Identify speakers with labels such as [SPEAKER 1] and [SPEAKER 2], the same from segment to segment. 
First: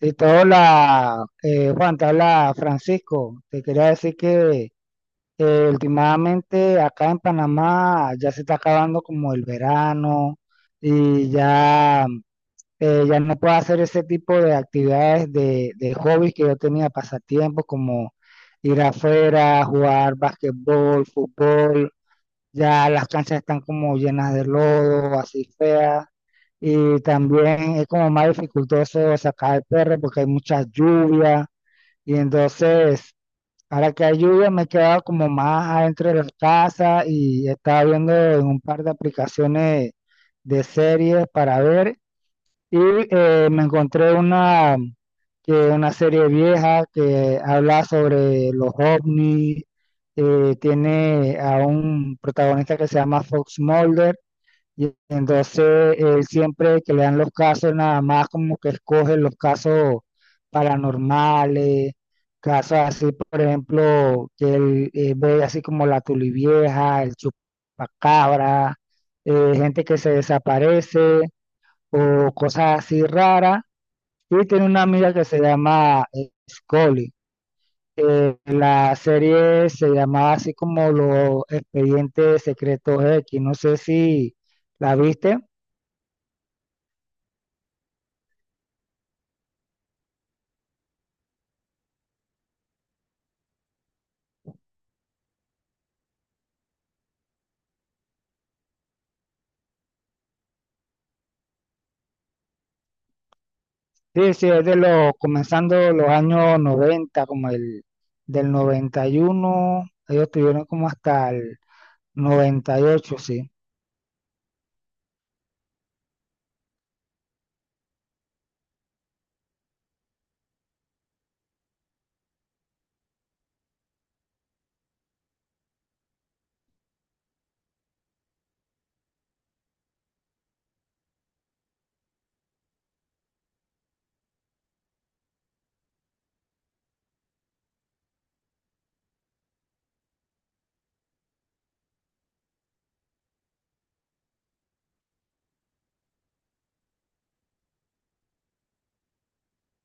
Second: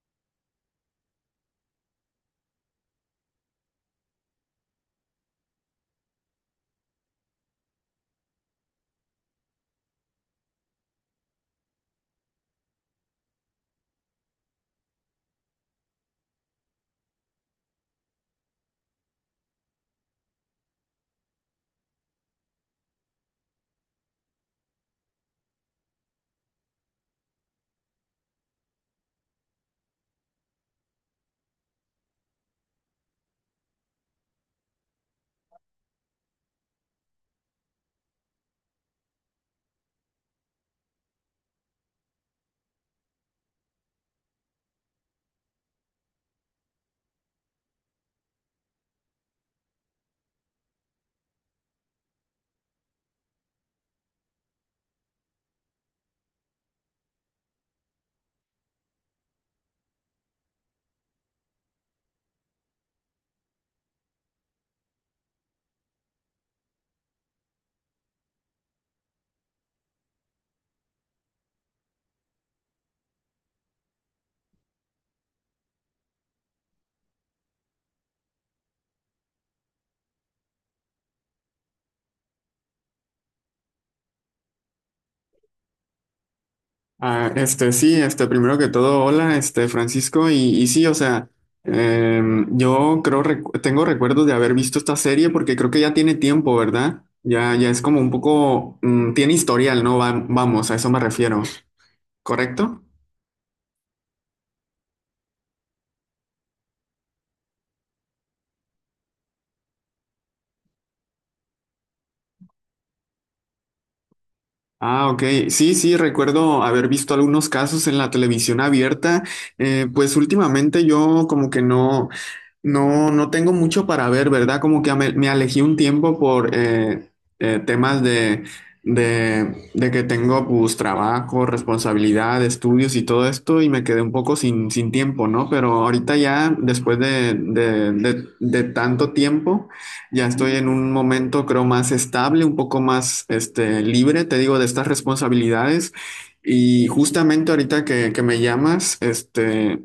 [SPEAKER 1] Listo, hola, Juan, te habla Francisco. Te quería decir que últimamente acá en Panamá ya se está acabando como el verano y ya, ya no puedo hacer ese tipo de actividades de hobbies que yo tenía, pasatiempos como ir afuera, jugar basquetbol, fútbol. Ya las canchas están como llenas de lodo, así feas, y también es como más dificultoso sacar el perro porque hay mucha lluvia. Y entonces, ahora que hay lluvia, me he quedado como más adentro de la casa y estaba viendo en un par de aplicaciones de series para ver. Y me encontré una, que una serie vieja que habla sobre los ovnis. Tiene a un protagonista que se llama Fox Mulder, y entonces él, siempre que le dan los casos, nada más como que escoge los casos paranormales, casos así, por ejemplo, que él ve, así como la Tulivieja, el Chupacabra, gente que se desaparece o cosas así raras. Y tiene una amiga que se llama, Scully. La serie se llamaba así como Los Expedientes Secretos X. No sé si la viste.
[SPEAKER 2] Ah, sí, primero que todo, hola, Francisco, y sí, o sea, yo creo, tengo recuerdos de haber visto esta serie porque creo que ya tiene tiempo, ¿verdad? Ya es como un poco, tiene historial, ¿no? Vamos, a eso me refiero, ¿correcto?
[SPEAKER 1] Sí, sí, es de los, comenzando los años 90, como el del noventa y uno. Ellos tuvieron como hasta el 98, sí.
[SPEAKER 2] Ah, ok. Sí, sí, recuerdo haber visto algunos casos en la televisión abierta. Pues últimamente yo como que no, no tengo mucho para ver, ¿verdad? Como que me alejé un tiempo por temas de, de que tengo pues trabajo, responsabilidad, estudios y todo esto y me quedé un poco sin tiempo, ¿no? Pero ahorita ya, después de tanto tiempo. Ya estoy en un momento, creo, más estable, un poco más libre, te digo, de estas responsabilidades. Y justamente ahorita que me llamas,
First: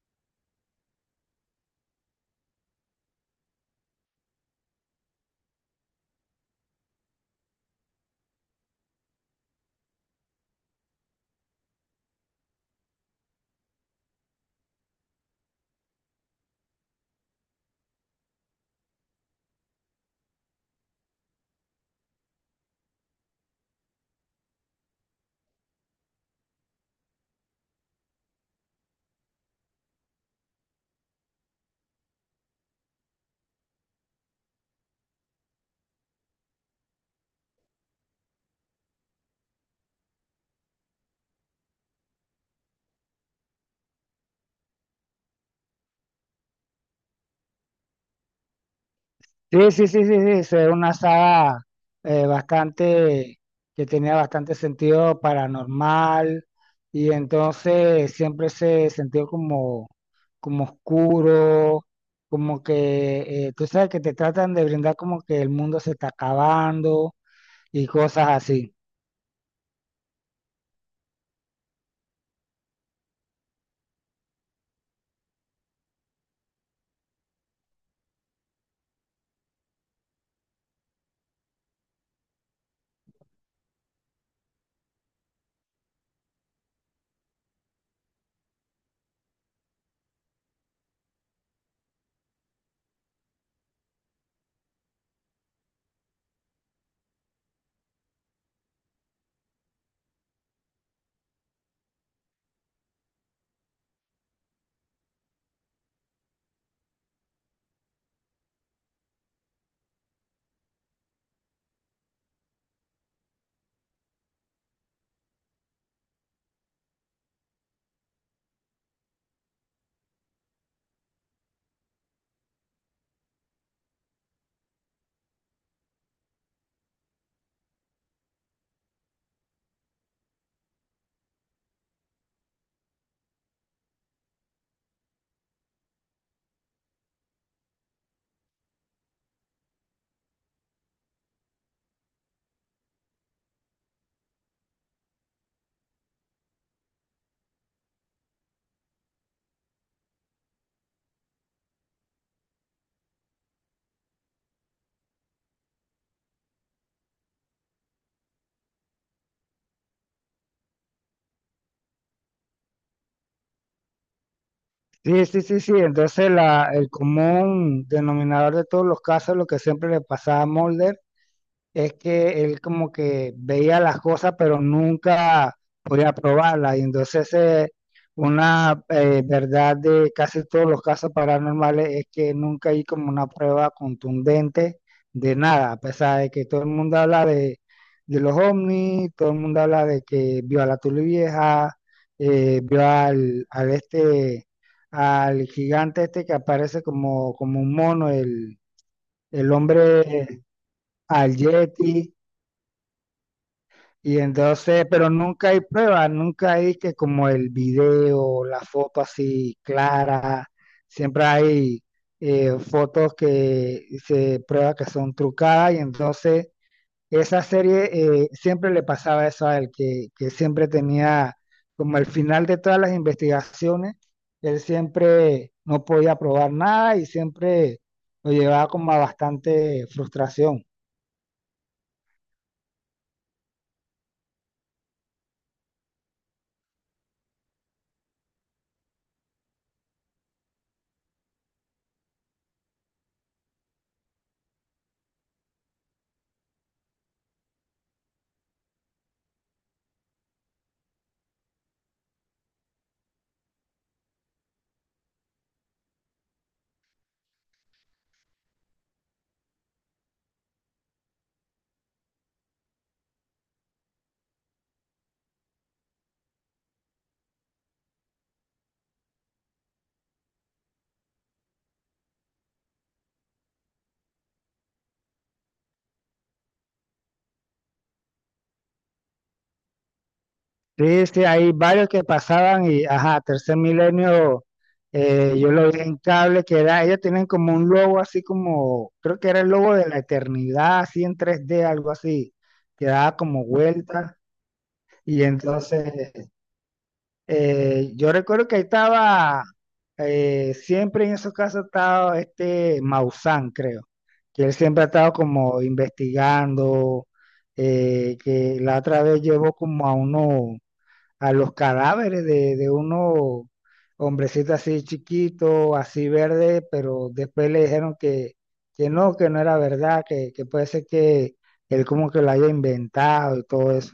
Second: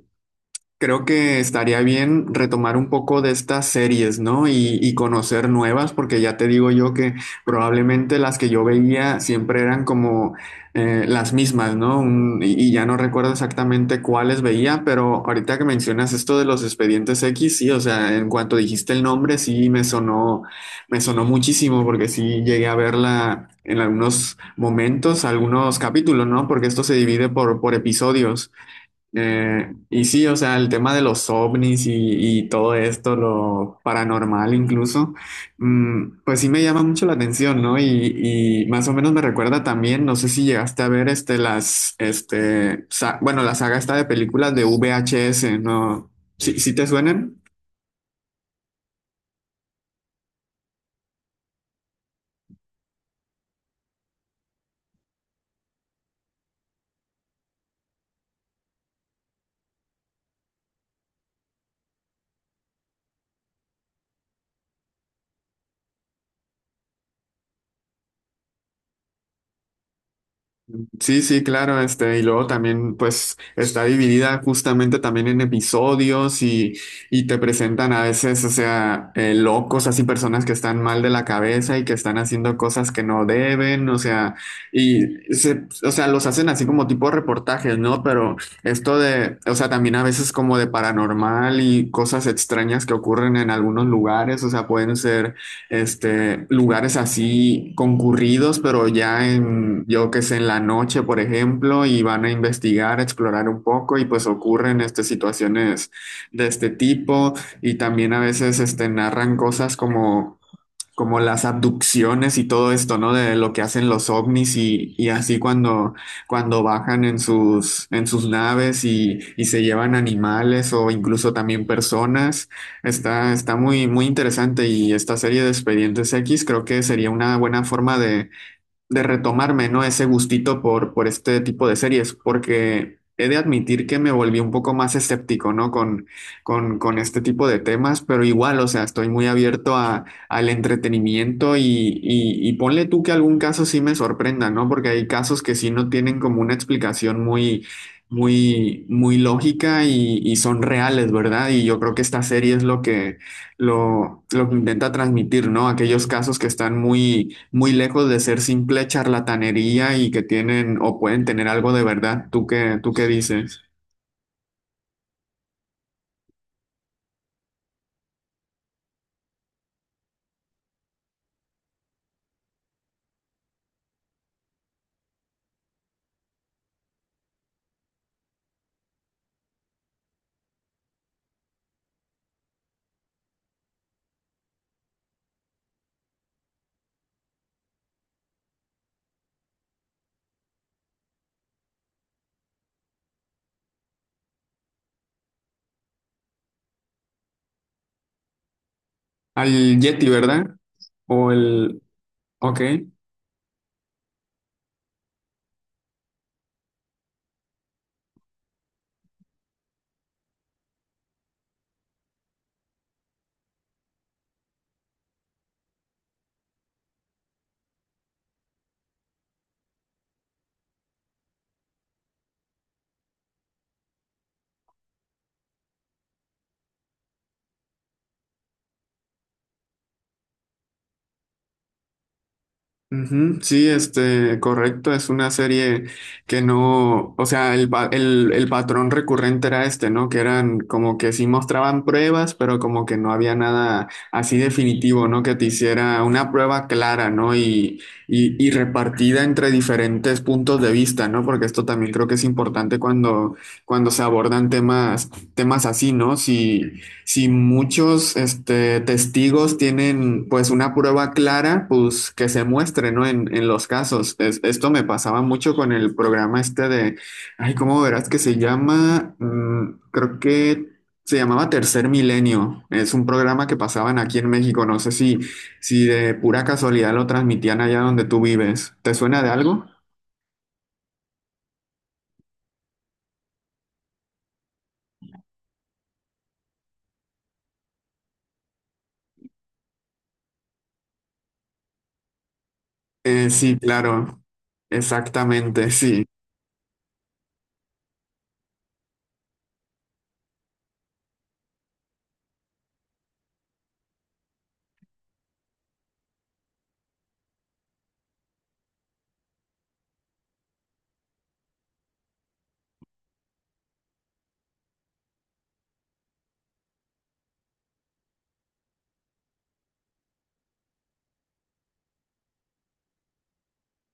[SPEAKER 2] creo que estaría bien retomar un poco de estas series, ¿no? Y conocer nuevas, porque ya te digo yo que probablemente las que yo veía siempre eran como las mismas, ¿no? Y ya no recuerdo exactamente cuáles veía, pero ahorita que mencionas esto de los expedientes X, sí, o sea, en cuanto dijiste el nombre, sí me sonó muchísimo, porque sí llegué a verla en algunos momentos, algunos capítulos, ¿no? Porque esto se divide por episodios. Y sí, o sea, el tema de los ovnis y todo esto, lo paranormal incluso, pues sí me llama mucho la atención, ¿no? Y más o menos me recuerda también, no sé si llegaste a ver bueno, la saga esta de películas de VHS, ¿no? ¿Sí, sí te suenan?
[SPEAKER 1] Sí, sí, sí, sí, sí, sí, eso era una saga, bastante, que tenía bastante sentido paranormal, y entonces siempre se sintió como, como oscuro, como que, tú sabes que te tratan de brindar como que el mundo se está acabando y cosas así.
[SPEAKER 2] Sí, sí, claro, y luego también, pues, está dividida justamente también en episodios y te presentan a veces, o sea, locos, así personas que están mal de la cabeza y que están haciendo cosas que no deben, o sea, y se, o sea, los hacen así como tipo reportajes, ¿no? Pero esto de, o sea, también a veces como de paranormal y cosas extrañas que ocurren en algunos lugares, o sea, pueden ser lugares así concurridos, pero ya en, yo que sé, en la noche, por ejemplo, y van a investigar, explorar un poco y pues ocurren situaciones de este tipo y también a veces narran cosas como como las abducciones y todo esto, ¿no? De lo que hacen los ovnis y así cuando, cuando bajan en sus naves y se llevan animales o incluso también personas. Está, está muy, muy interesante y esta serie de Expedientes X creo que sería una buena forma de retomarme, ¿no? Ese gustito por este tipo de series, porque he de admitir que me volví un poco más escéptico, ¿no? Con este tipo de temas, pero igual, o sea, estoy muy abierto a, al entretenimiento y ponle tú que algún caso sí me sorprenda, ¿no? Porque hay casos que sí no tienen como una explicación muy... Muy, muy lógica y son reales, ¿verdad? Y yo creo que esta serie es lo que, lo que intenta transmitir, ¿no? Aquellos casos que están muy, muy lejos de ser simple charlatanería y que tienen o pueden tener algo de verdad. Tú qué dices?
[SPEAKER 1] Sí, sí, sí, sí. Entonces la, el común denominador de todos los casos, lo que siempre le pasaba a Mulder, es que él como que veía las cosas, pero nunca podía probarlas. Y entonces, una verdad de casi todos los casos paranormales es que nunca hay como una prueba contundente de nada, a pesar de que todo el mundo habla de los ovnis, todo el mundo habla de que vio a la Tulivieja, vio al, al este, al gigante este que aparece como, como un mono, el
[SPEAKER 2] Al
[SPEAKER 1] hombre,
[SPEAKER 2] Yeti, ¿verdad? O
[SPEAKER 1] al
[SPEAKER 2] el...
[SPEAKER 1] Yeti.
[SPEAKER 2] Ok.
[SPEAKER 1] Y entonces, pero nunca hay pruebas, nunca hay, que como el video, la foto así clara, siempre hay fotos que se prueba que son trucadas. Y entonces esa serie, siempre le pasaba eso a él, que siempre tenía como el final de todas las investigaciones, él siempre no podía probar nada y siempre lo llevaba como a bastante frustración.
[SPEAKER 2] Ujú, sí, correcto, es una serie que no, o sea, el patrón recurrente era este, ¿no? Que eran como que sí mostraban pruebas, pero como que no había nada así definitivo, ¿no? Que te hiciera una prueba clara, ¿no? Y repartida entre diferentes puntos de vista, ¿no? Porque esto también creo que es importante cuando, cuando se abordan temas, temas así, ¿no? Si, si muchos testigos tienen pues una prueba clara, pues que se muestre, ¿no? En los casos. Esto me pasaba mucho con el programa este de, ay, ¿cómo verás que se llama? Mm, creo que se llamaba Tercer Milenio. Es un programa que pasaban aquí en México. No sé si, si de pura casualidad lo transmitían allá donde tú vives. ¿Te suena de algo?
[SPEAKER 1] Sí, sí, hay varios que pasaban y, ajá, Tercer Milenio, yo lo vi en cable, que era, ellos tienen como un logo así como, creo que era el logo de la eternidad, así en tres d algo así, que daba como
[SPEAKER 2] Sí,
[SPEAKER 1] vuelta.
[SPEAKER 2] claro.
[SPEAKER 1] Y
[SPEAKER 2] Exactamente, sí.
[SPEAKER 1] entonces, yo recuerdo que ahí estaba, siempre en esos casos estaba este Maussan, creo, que él siempre ha estado como investigando, que la otra vez llevó como a uno, a los cadáveres de unos hombrecitos así chiquitos, así verde, pero después le dijeron que no era verdad, que puede ser que él como que lo haya inventado y todo eso.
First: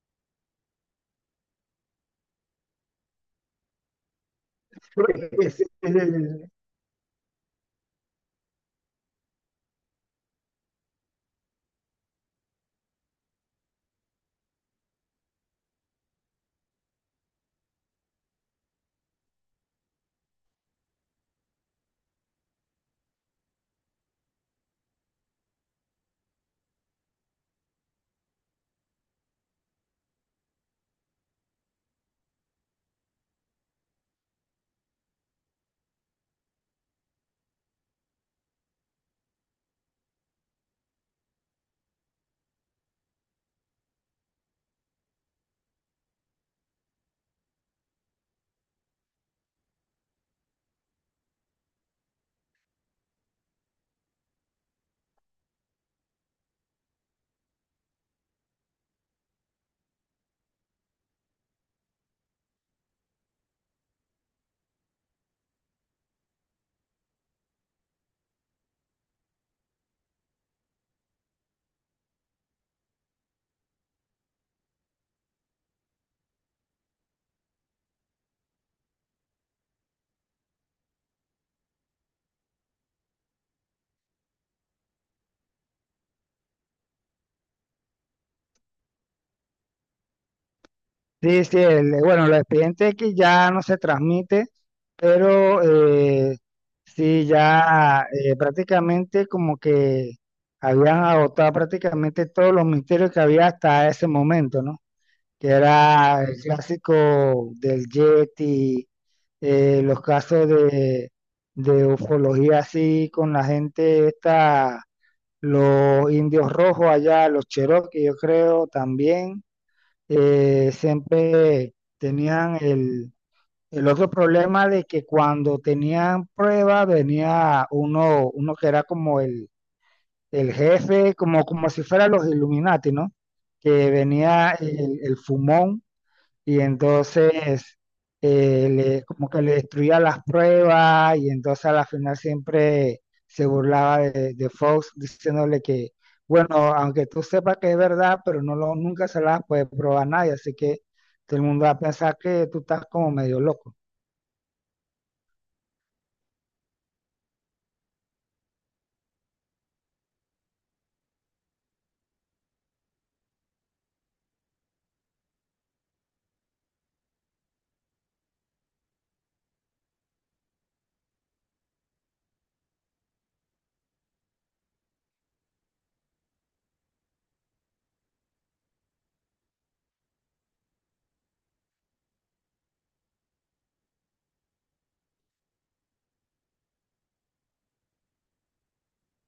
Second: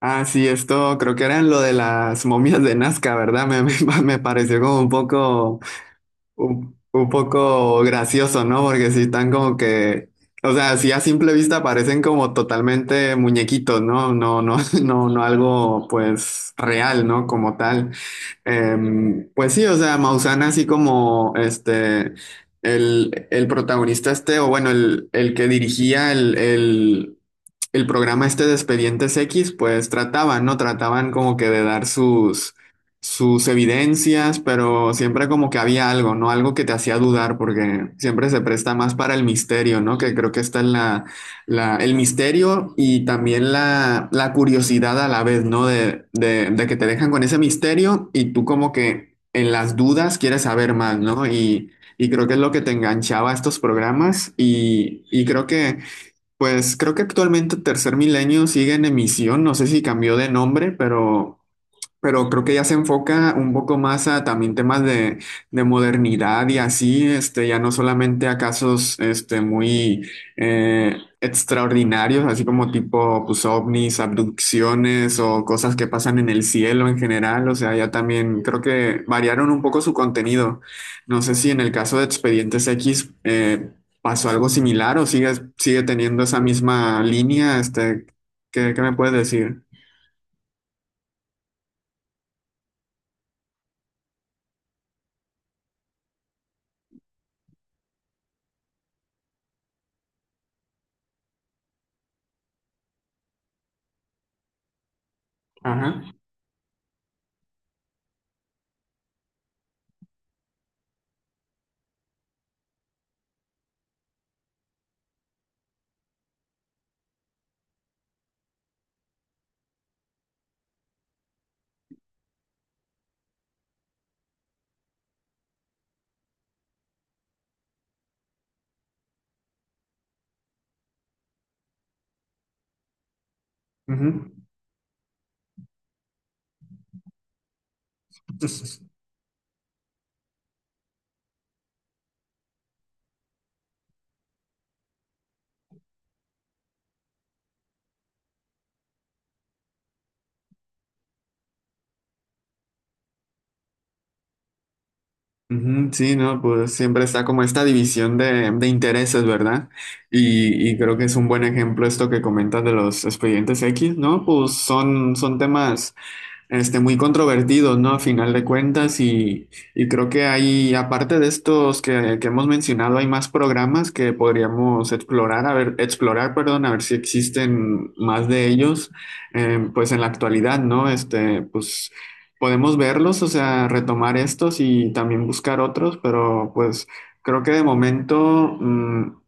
[SPEAKER 2] Ah, sí, esto creo que era en lo de las momias de Nazca, ¿verdad? Me, me pareció como un poco gracioso, ¿no? Porque sí están como que, o sea, sí a simple vista parecen como totalmente muñequitos, ¿no? No, no, no, no algo pues real, ¿no? Como tal. Pues sí, o sea, Maussan así como el protagonista este, o bueno, el que dirigía el programa este de Expedientes X, pues trataban, ¿no? Trataban como que de dar sus, sus evidencias, pero siempre como que había algo, ¿no? Algo que te hacía dudar, porque siempre se presta más para el misterio, ¿no? Que creo que esta es el misterio y también la curiosidad a la vez, ¿no? De que te dejan con ese misterio y tú como que en las dudas quieres saber más, ¿no? Y creo que es lo que te enganchaba a estos programas y creo que, pues creo que actualmente Tercer Milenio sigue en emisión, no sé si cambió de nombre, pero... Pero creo que ya se enfoca un poco más a también temas de modernidad y así, ya no solamente a casos este, muy extraordinarios, así como tipo pues, ovnis, abducciones o cosas que pasan en el cielo en general. O sea, ya también creo que variaron un poco su contenido. No sé si en el caso de Expedientes X pasó algo similar o sigue, sigue teniendo esa misma línea. Este, ¿qué, qué me puedes decir?
[SPEAKER 1] Sí, sí, el- bueno, los expedientes que ya no se transmite, pero sí, ya prácticamente como que habían agotado prácticamente todos los misterios que había hasta ese momento, ¿no? Que
[SPEAKER 2] Ajá.
[SPEAKER 1] era el clásico del Yeti, los casos de ufología así con la gente esta, los indios rojos allá, los Cherokee, yo creo también, siempre tenían el otro problema de que cuando tenían prueba venía uno, uno que era como el jefe, como, como si fuera los Illuminati, ¿no? Que
[SPEAKER 2] Ujú.
[SPEAKER 1] venía el fumón, y entonces le, como que le destruía las pruebas, y entonces a la final siempre se burlaba de Fox diciéndole que, bueno, aunque tú sepas que es verdad, pero no lo, nunca se la puede probar a nadie, así que todo el mundo va a pensar que tú estás como medio loco.
[SPEAKER 2] Ujú, sí, no, pues siempre está como esta división de intereses, ¿verdad? Y creo que es un buen ejemplo esto que comentas de los expedientes X, ¿no? Pues son, son temas muy controvertidos, ¿no? A final de cuentas, y creo que hay, aparte de estos que hemos mencionado, hay más programas que podríamos explorar, a ver, explorar, perdón, a ver si existen más de ellos, pues en la actualidad, ¿no? Pues podemos verlos, o sea, retomar estos y también buscar otros, pero pues creo que de momento,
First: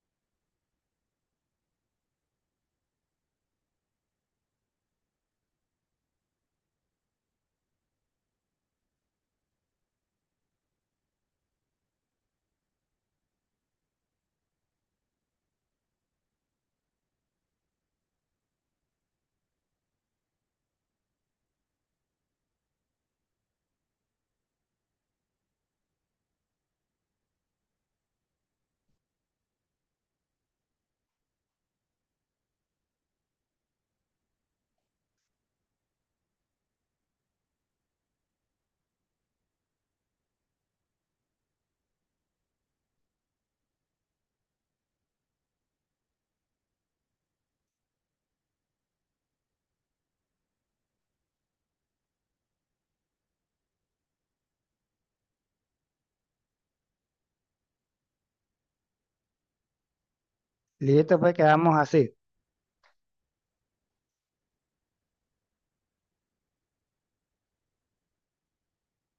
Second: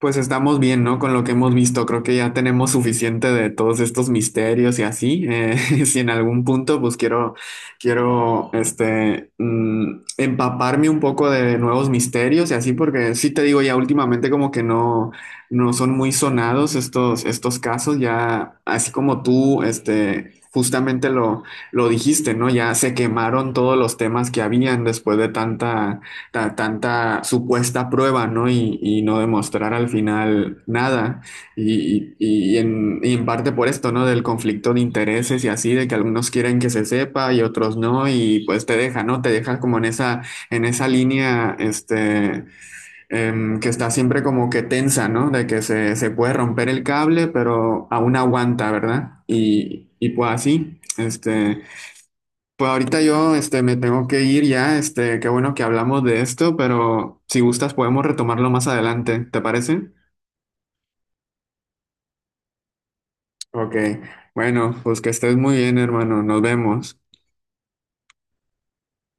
[SPEAKER 2] pues estamos bien, ¿no? Con lo que hemos visto, creo que ya tenemos suficiente de todos estos misterios y así. Si en algún punto, pues quiero, quiero, empaparme un poco de nuevos misterios y así, porque sí te digo, ya últimamente como que no, no son muy sonados estos, estos casos, ya así como tú, justamente lo dijiste, ¿no? Ya se quemaron todos los temas que habían después de tanta tanta supuesta prueba, ¿no? Y no demostrar al final nada. Y en parte por esto, ¿no? Del conflicto de intereses y así, de que algunos quieren que se sepa y otros no, y pues te deja, ¿no? Te deja como en esa línea, que está siempre como que tensa, ¿no? De que se puede romper el cable, pero aún aguanta, ¿verdad? Y pues así, este... Pues ahorita yo me tengo que ir ya, qué bueno que hablamos de esto, pero si gustas podemos retomarlo más adelante, ¿te parece?
[SPEAKER 1] Listo, pues quedamos así.
[SPEAKER 2] Ok, bueno, pues que estés muy bien, hermano, nos vemos.